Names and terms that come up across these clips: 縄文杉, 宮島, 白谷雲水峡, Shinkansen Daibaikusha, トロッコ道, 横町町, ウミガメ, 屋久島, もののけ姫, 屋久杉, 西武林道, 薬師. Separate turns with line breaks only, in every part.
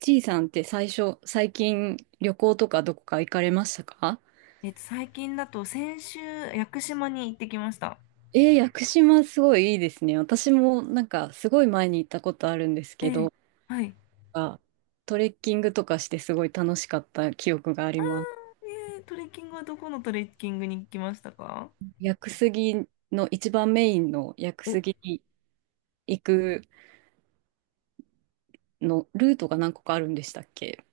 ちいさんって最近旅行とかどこか行かれましたか？
最近だと先週、屋久島に行ってきました。
屋久島すごいいいですね。私もなんかすごい前に行ったことあるんです
え
け
え、
ど、
はい。
あトレッキングとかしてすごい楽しかった記憶があり
ああ、
ます。
ええ、トレッキングはどこのトレッキングに行きましたか？
屋久杉の一番メインの屋久
お、
杉に行くのルートが何個かあるんでしたっけ？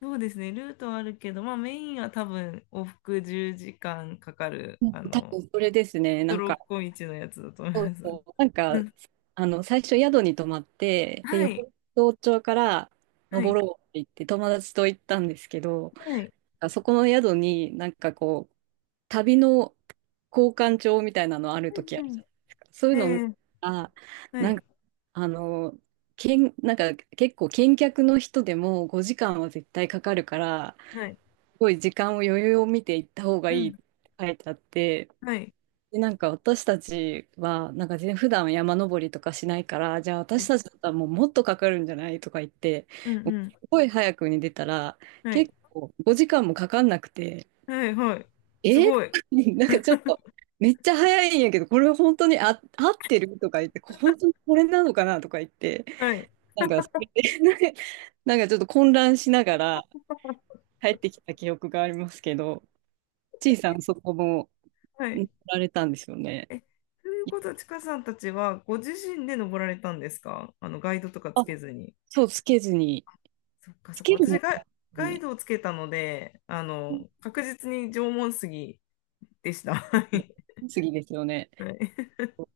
そうですね、ルートはあるけど、まあメインは多分往復10時間かんかかる、
うん、多分それですね。
ト
なん
ロ
か
ッコ道のやつだと思い
そう
ます。
そう、なん
う
か、
ん。
最初宿に泊まって、で、
はい、
横町町から
はい、
登ろうって言って友達と行ったんですけど、
はい。
そこの宿になんかこう、旅の交換帳みたいなのある時あ
う
る
んう
じゃ
ん。
ないですか。そういう
え
のを見た
え、
ら、
は
なん
い、
か、あの、結構見客の人でも5時間は絶対かかるから、
はい、
すごい時間を余裕を見て行った方が
う
いい
ん、
って書いてあって、
はい、
で、なんか私たちは、なんか普段山登りとかしないから、じゃあ
は
私
い、
たちだったらもうもっとかかるんじゃないとか言って、
うん
もう
うん、
すごい早くに出たら、
はい、
結構5時間もかかんなくて、
はい、はい。
え
すご
ー
い。
なんかちょっと、めっちゃ早いんやけど、これ本当に合ってるとか言って、本当にこれなのかなとか言って、
はい。
なんかそれで、なんかちょっと混乱しながら帰ってきた記憶がありますけど、ちいさんそこも
は
乗
い。
られたんですよね。
え、ということは、ちかさんたちはご自身で登られたんですか？あの、ガイドとかつ
あ、
けずに。
そう、つけずに。
そっか
つ
そっか。
ける
私
も
ガイ、
ん
ガイ
ね。
ドをつけたので、確実に縄文杉でした。はい。
次ですよね。
はい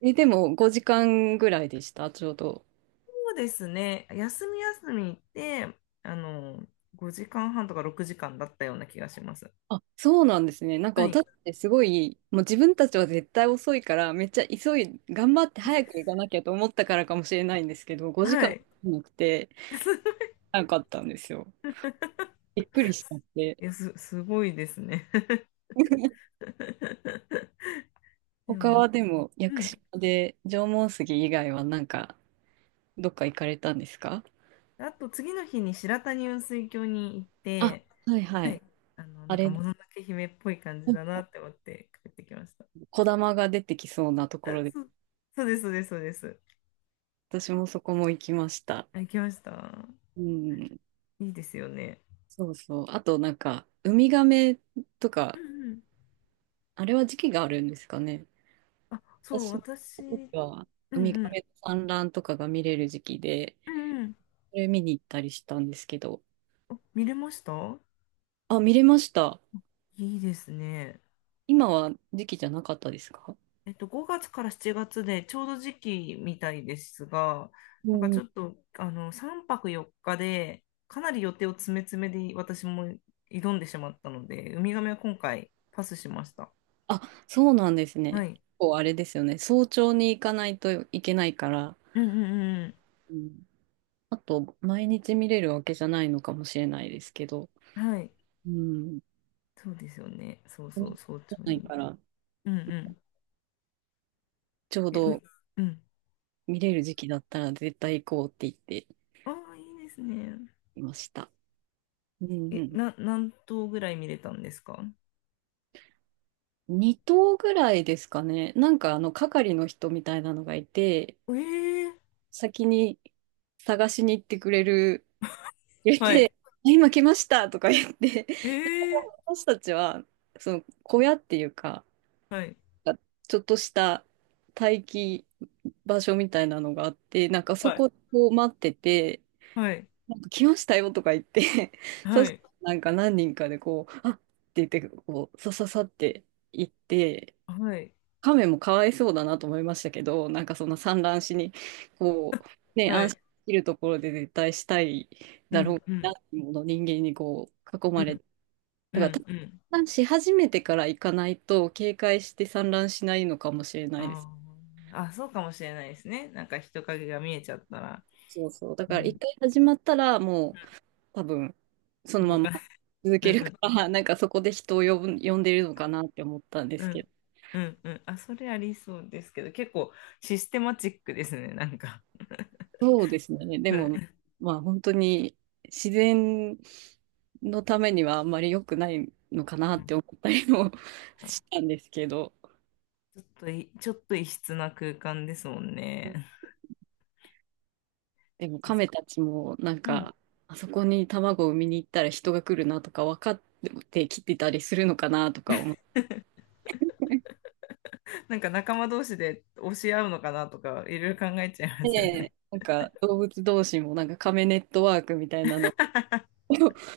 え、でも5時間ぐらいでした、ちょうど。
そうですね。休み休み行って、あの、5時間半とか6時間だったような気がします。
あ、そうなんですね。なんか
は
私
い。
ってすごい、もう自分たちは絶対遅いから、めっちゃ急い、頑張って早く行かなきゃと思ったからかもしれないんですけど、5
は
時間
い。
なくて、なかったんですよ。びっくりしちゃっ
い
て。
や、す、すごいですね。で
他
も、
はでも、屋
う
久
ん。
島で縄文杉以外はなんか、どっか行かれたんですか？
あと次の日に白谷雲水峡に行っ
あ、
て、
はいは
は
い。
い、
あ
なんか
れ、
もののけ姫っぽい感じだなって思って帰ってきました。
小玉が出てきそうなと
あ、
ころで。
そう、そうです、そうです、そうです。
私もそこも行きました。
あ、行きました。
うん。
いいですよね。
そうそう。あとなんか、ウミガメと
う
か、
んうん。
あれは時期があるんですかね。
あ、そう、
私の
私、う
時
ん
は、
う
ウミガメ
ん。
の産卵とかが見れる時期で、
うんうん。
それ見に行ったりしたんですけど。
お、見れました？
あ、見れました。
いいですね。
今は時期じゃなかったですか？
5月から7月でちょうど時期みたいですが、
う
なんか
んう
ちょっ
ん。
と、3泊4日で、かなり予定を詰め詰めで私も挑んでしまったので、ウミガメは今回パスしました。
あ、そうなんです
は
ね。
い。
こうあれですよね。早朝に行かないといけないから、
うんうんうん
うん、あと、毎日見れるわけじゃないのかもしれないですけど。
うん。はい。
うん。
そうですよね。そうそう、早朝
ない
に。
から。
うんうん。
ちょう
え、う、
ど
うん。
見れる時期だったら絶対行こうって言って
ああ、いいですね。
いました。うん
え、
う
な、何頭ぐらい見れたんですか？
ん。2頭ぐらいですかね。なんかあの係の人みたいなのがいて、
ええ、
先に探しに行ってくれる、入れ
はい。
て、今来ましたとか言って、
ええ、
私たちはその小屋っていうか、
はい。
ちょっとした待機場所みたいなのがあって、なんかそ
はい。
こを待ってて、
はい。
なんか来ましたよとか言って そ
は
した
い。
らなんか何人かでこう、あっって言って、こう、さささって行って、
はい。
亀もかわいそうだなと思いましたけど、なんかそんな産卵しに、こう、ね、
は
安心
い。
できるところで絶対したい
う
だろ
ん、
う
う
な
ん、
っていうもの人間にこう、囲
う
まれ
ん、
て、
う
だか
ん、
ら、
うん。
産卵し始めてから行かないと、警戒して産卵しないのかもしれないです。
あーあ、そうかもしれないですね。なんか人影が見えちゃったら、
そうそう。だ
う
から
ん、
一回始まったら、もう、多分、そ
うん、
の
動
ま
かない。
ま続
う
け
ん、
る
う
か
ん、
ら、なんかそこで人を呼んでるのかなって思ったんで
う
すけ
ん、
ど。
うん、うん。あ、それありそうですけど、結構システマチックですね、なんか。
そうですね。で
は
も、
い。
まあ本当に自然のためにはあんまり良くないのかな
う
っ
ん、
て思ったりも したんですけど。
ちょっとい、ちょっと異質な空間ですもんね。
でも亀たちもなん
うん。
か、あそこに卵を産みに行ったら人が来るなとか分かってきてたりするのかなとか思っ
なんか仲間同士で教え合うのかなとか、いろいろ考えちゃいますよね。
て、なんか動物同士もなんか亀ネットワークみたいなの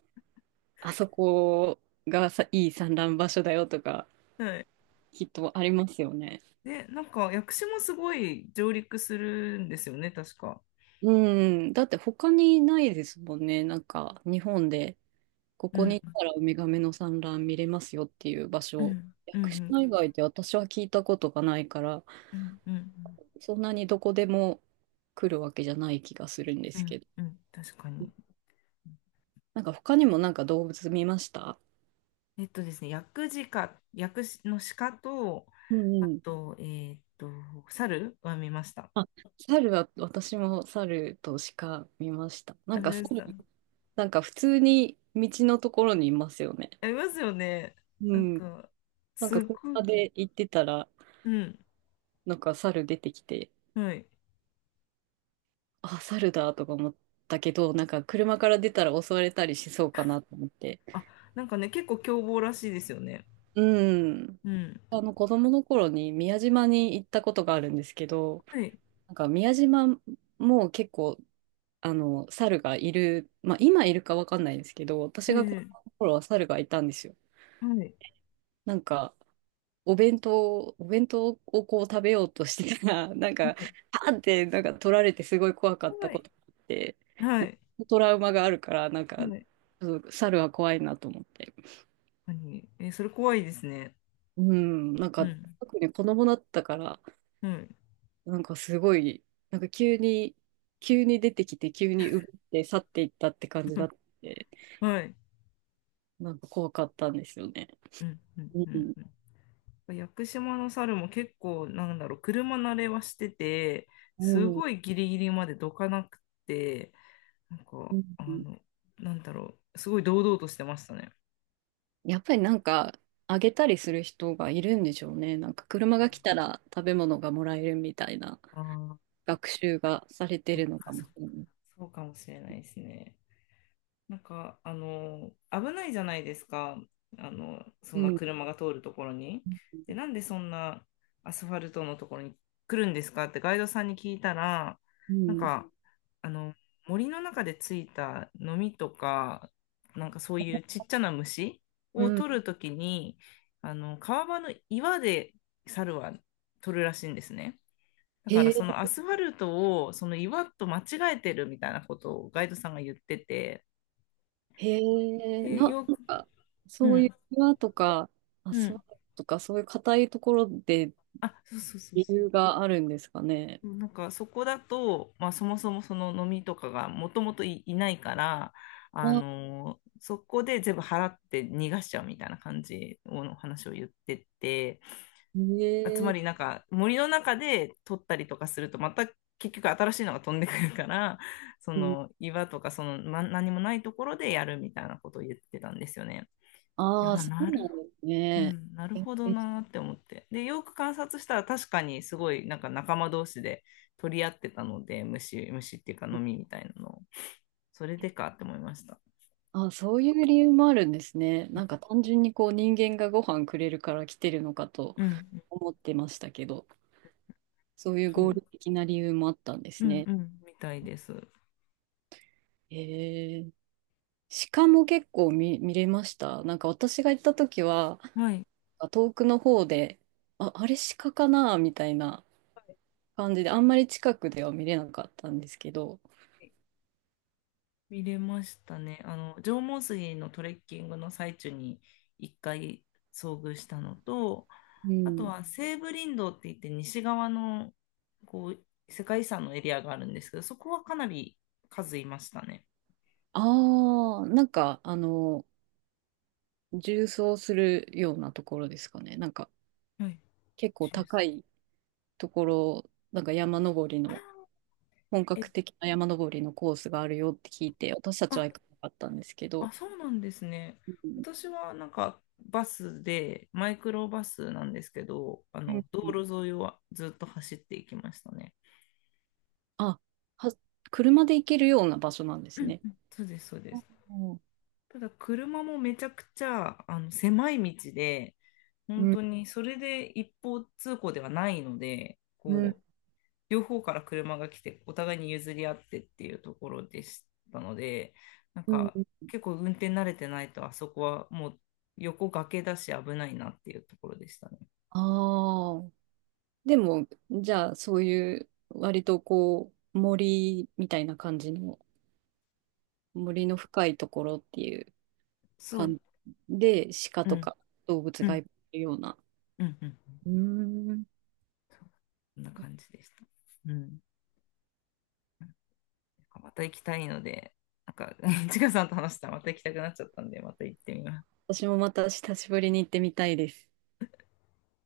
あそこがさ、いい産卵場所だよとか、
はい。
きっとありますよね。
で、なんか、薬師もすごい上陸するんですよね、確か。
うん、だって他にないですもんね。なんか、日本で、こ
う
こ
ん、
に行ったらウミガメの産卵見れますよっていう場
う
所。
ん、
屋
う
久
ん、
島以外で私は聞いたことがないから、
うん、うん、
そんなにどこでも来るわけじゃない気がするんで
う
す
ん、
けど。
うん、確かに。
なんか他にもなんか動物見ました？
えっとですね、薬事か、薬師の鹿と、
うん
あ
うん。
と、猿は見ました。
あ、猿は、私も猿と鹿見ました。な
あ、
ん
見
か
まし
猿
た。あ
なんか普通に道のところにいますよね。
りますよね。
う
なん
ん。
か、
なん
すっ
か車
ごい、
で行ってたら、
うん、
なんか猿出てきて、
はい。
あ、猿だとか思ったけど、なんか車から出たら襲われたりしそうかなと思って。
あ、なんかね、結構凶暴らしいですよね。
うん。
うん。
あの子供の頃に宮島に行ったことがあるんですけど、
はい。
なんか宮島も結構、猿がいる、まあ今いるかわかんないですけど、私が子
え
供
え、
の頃は猿がいたんですよ。
はい。
なんか、お弁当をこう食べようとしてたら、なん
は
か、
い。
パーンってなんか取られてすごい怖かった
は
こ
い。
とがあって、
は
なんか
い。
トラウマがあるから、なん
は
か、
い、
ちょっと猿は怖いなと思って。
確かに。えー、それ怖いですね。
うん、なん
う
か、
ん。
特に子供だったから、
はい。
なんかすごい、なんか急に出てきて、急に奪って去っていったって感じだって、
はい。
なんか怖かったんですよね。
うん。うん。
うん。
うん、屋久島の猿も結構、なんだろう、車慣れはしてて、
う
す
ん。
ごいギリギリまでどかなくて、なん
う
か、
ん。
なんだろう、すごい堂々としてましたね。
やっぱりなんか、あげたりする人がいるんでしょうね。なんか車が来たら食べ物がもらえるみたいな
ああ、
学習がされて
そっ
るの
か
かも
そっ
しれ
か、
ない。
そうかもしれないですね。なんか、危ないじゃないですか。あの、そ
う
んな
ん。
車が通るところに。で、なんでそんなアスファルトのところに来るんですかってガイドさんに聞いたら、
う
なん
ん。
か、あの、森の中でついたノミとか、なんかそういうちっちゃな虫
う
を
ん。
取るときに、川場の岩で猿は取るらしいんですね。だか
へ
ら
え、
そのアスファルトをその岩と間違えてるみたいなことをガイドさんが言ってて、
へえ、
で、よ
なん
く、
か、
う
そういう
ん。
庭とか、あ、
う
そう
ん。
とか、そういう硬いところで
あ、そうそうそう
理
そ
由があるんですかね。
う。なんかそこだと、まあ、そもそもその飲みとかがもともとい、いないから、
あ、
そこで全部払って逃がしちゃうみたいな感じの話を言ってて、
へ
あ、つまりな
え、
んか森の中で取ったりとかするとまた結局新しいのが飛んでくるから、その岩とかその、ま、何もないところでやるみたいなことを言ってたんですよね。で、
ああー、
あ、
そ
な
うな
る
んです
う
ね。
ん、なる
え、
ほど
え
なーって思って。で、よく観察したら確かにすごいなんか仲間同士で取り合ってたので、虫、虫っていうか飲みみたいなのを、それでかって思いました。
あ、そういう理由もあるんですね。なんか単純にこう人間がご飯くれるから来てるのかと
うん、
思ってましたけど、そういう
そ
合
う、
理的な理由もあったんで
う
す
ん
ね。
うん、みたいです。
へえ。鹿も結構見れました。なんか私が行った時は、
はい、
遠くの方で、あ、あれ鹿かなみたいな感じで、あんまり近くでは見れなかったんですけど、
見れましたね。縄文杉のトレッキングの最中に一回遭遇したのと、
う
あと
ん。
は西武林道って言って西側のこう世界遺産のエリアがあるんですけど、そこはかなり数いましたね。
ああ、なんか縦走するようなところですかね。なんか
はい、
結
じ
構
ゅうさ
高いところ、なんか山登り
ん、
の、
あ
本
ー、
格
え、
的な山登りのコースがあるよって聞いて、私たちは
あ、
行かなかったんですけど、
あ、そうなんですね。
うん
私はなんかバスで、マイクロバスなんですけど、あ
うん
の道
うん、
路沿いをずっと走っていきましたね。
あ、は、車で行けるような場所なんで
う
す
ん
ね。
うん、そうです、そうです。
うん
ただ車もめちゃくちゃあの狭い道で、本
うん
当にそれで一方通行ではないので、
うん
こ、両方から車が来て、お互いに譲り合ってっていうところでしたので、なん
うん、
か結構運転慣れてないと、あそこはもう横崖だし危ないなっていうところでしたね。
ああ、でも、じゃあ、そういう、割とこう、森みたいな感じの、森の深いところっていう
そう、
感じで、鹿
う
と
ん、
か動物
う
が
ん、
いるような。
うん、うん。
うーん、
そうこんな感じでした。うん。また行きたいので、なんか、ちかさんと話したらまた行きたくなっちゃったんで、また行ってみます。
私もまた久しぶりに行ってみたいです。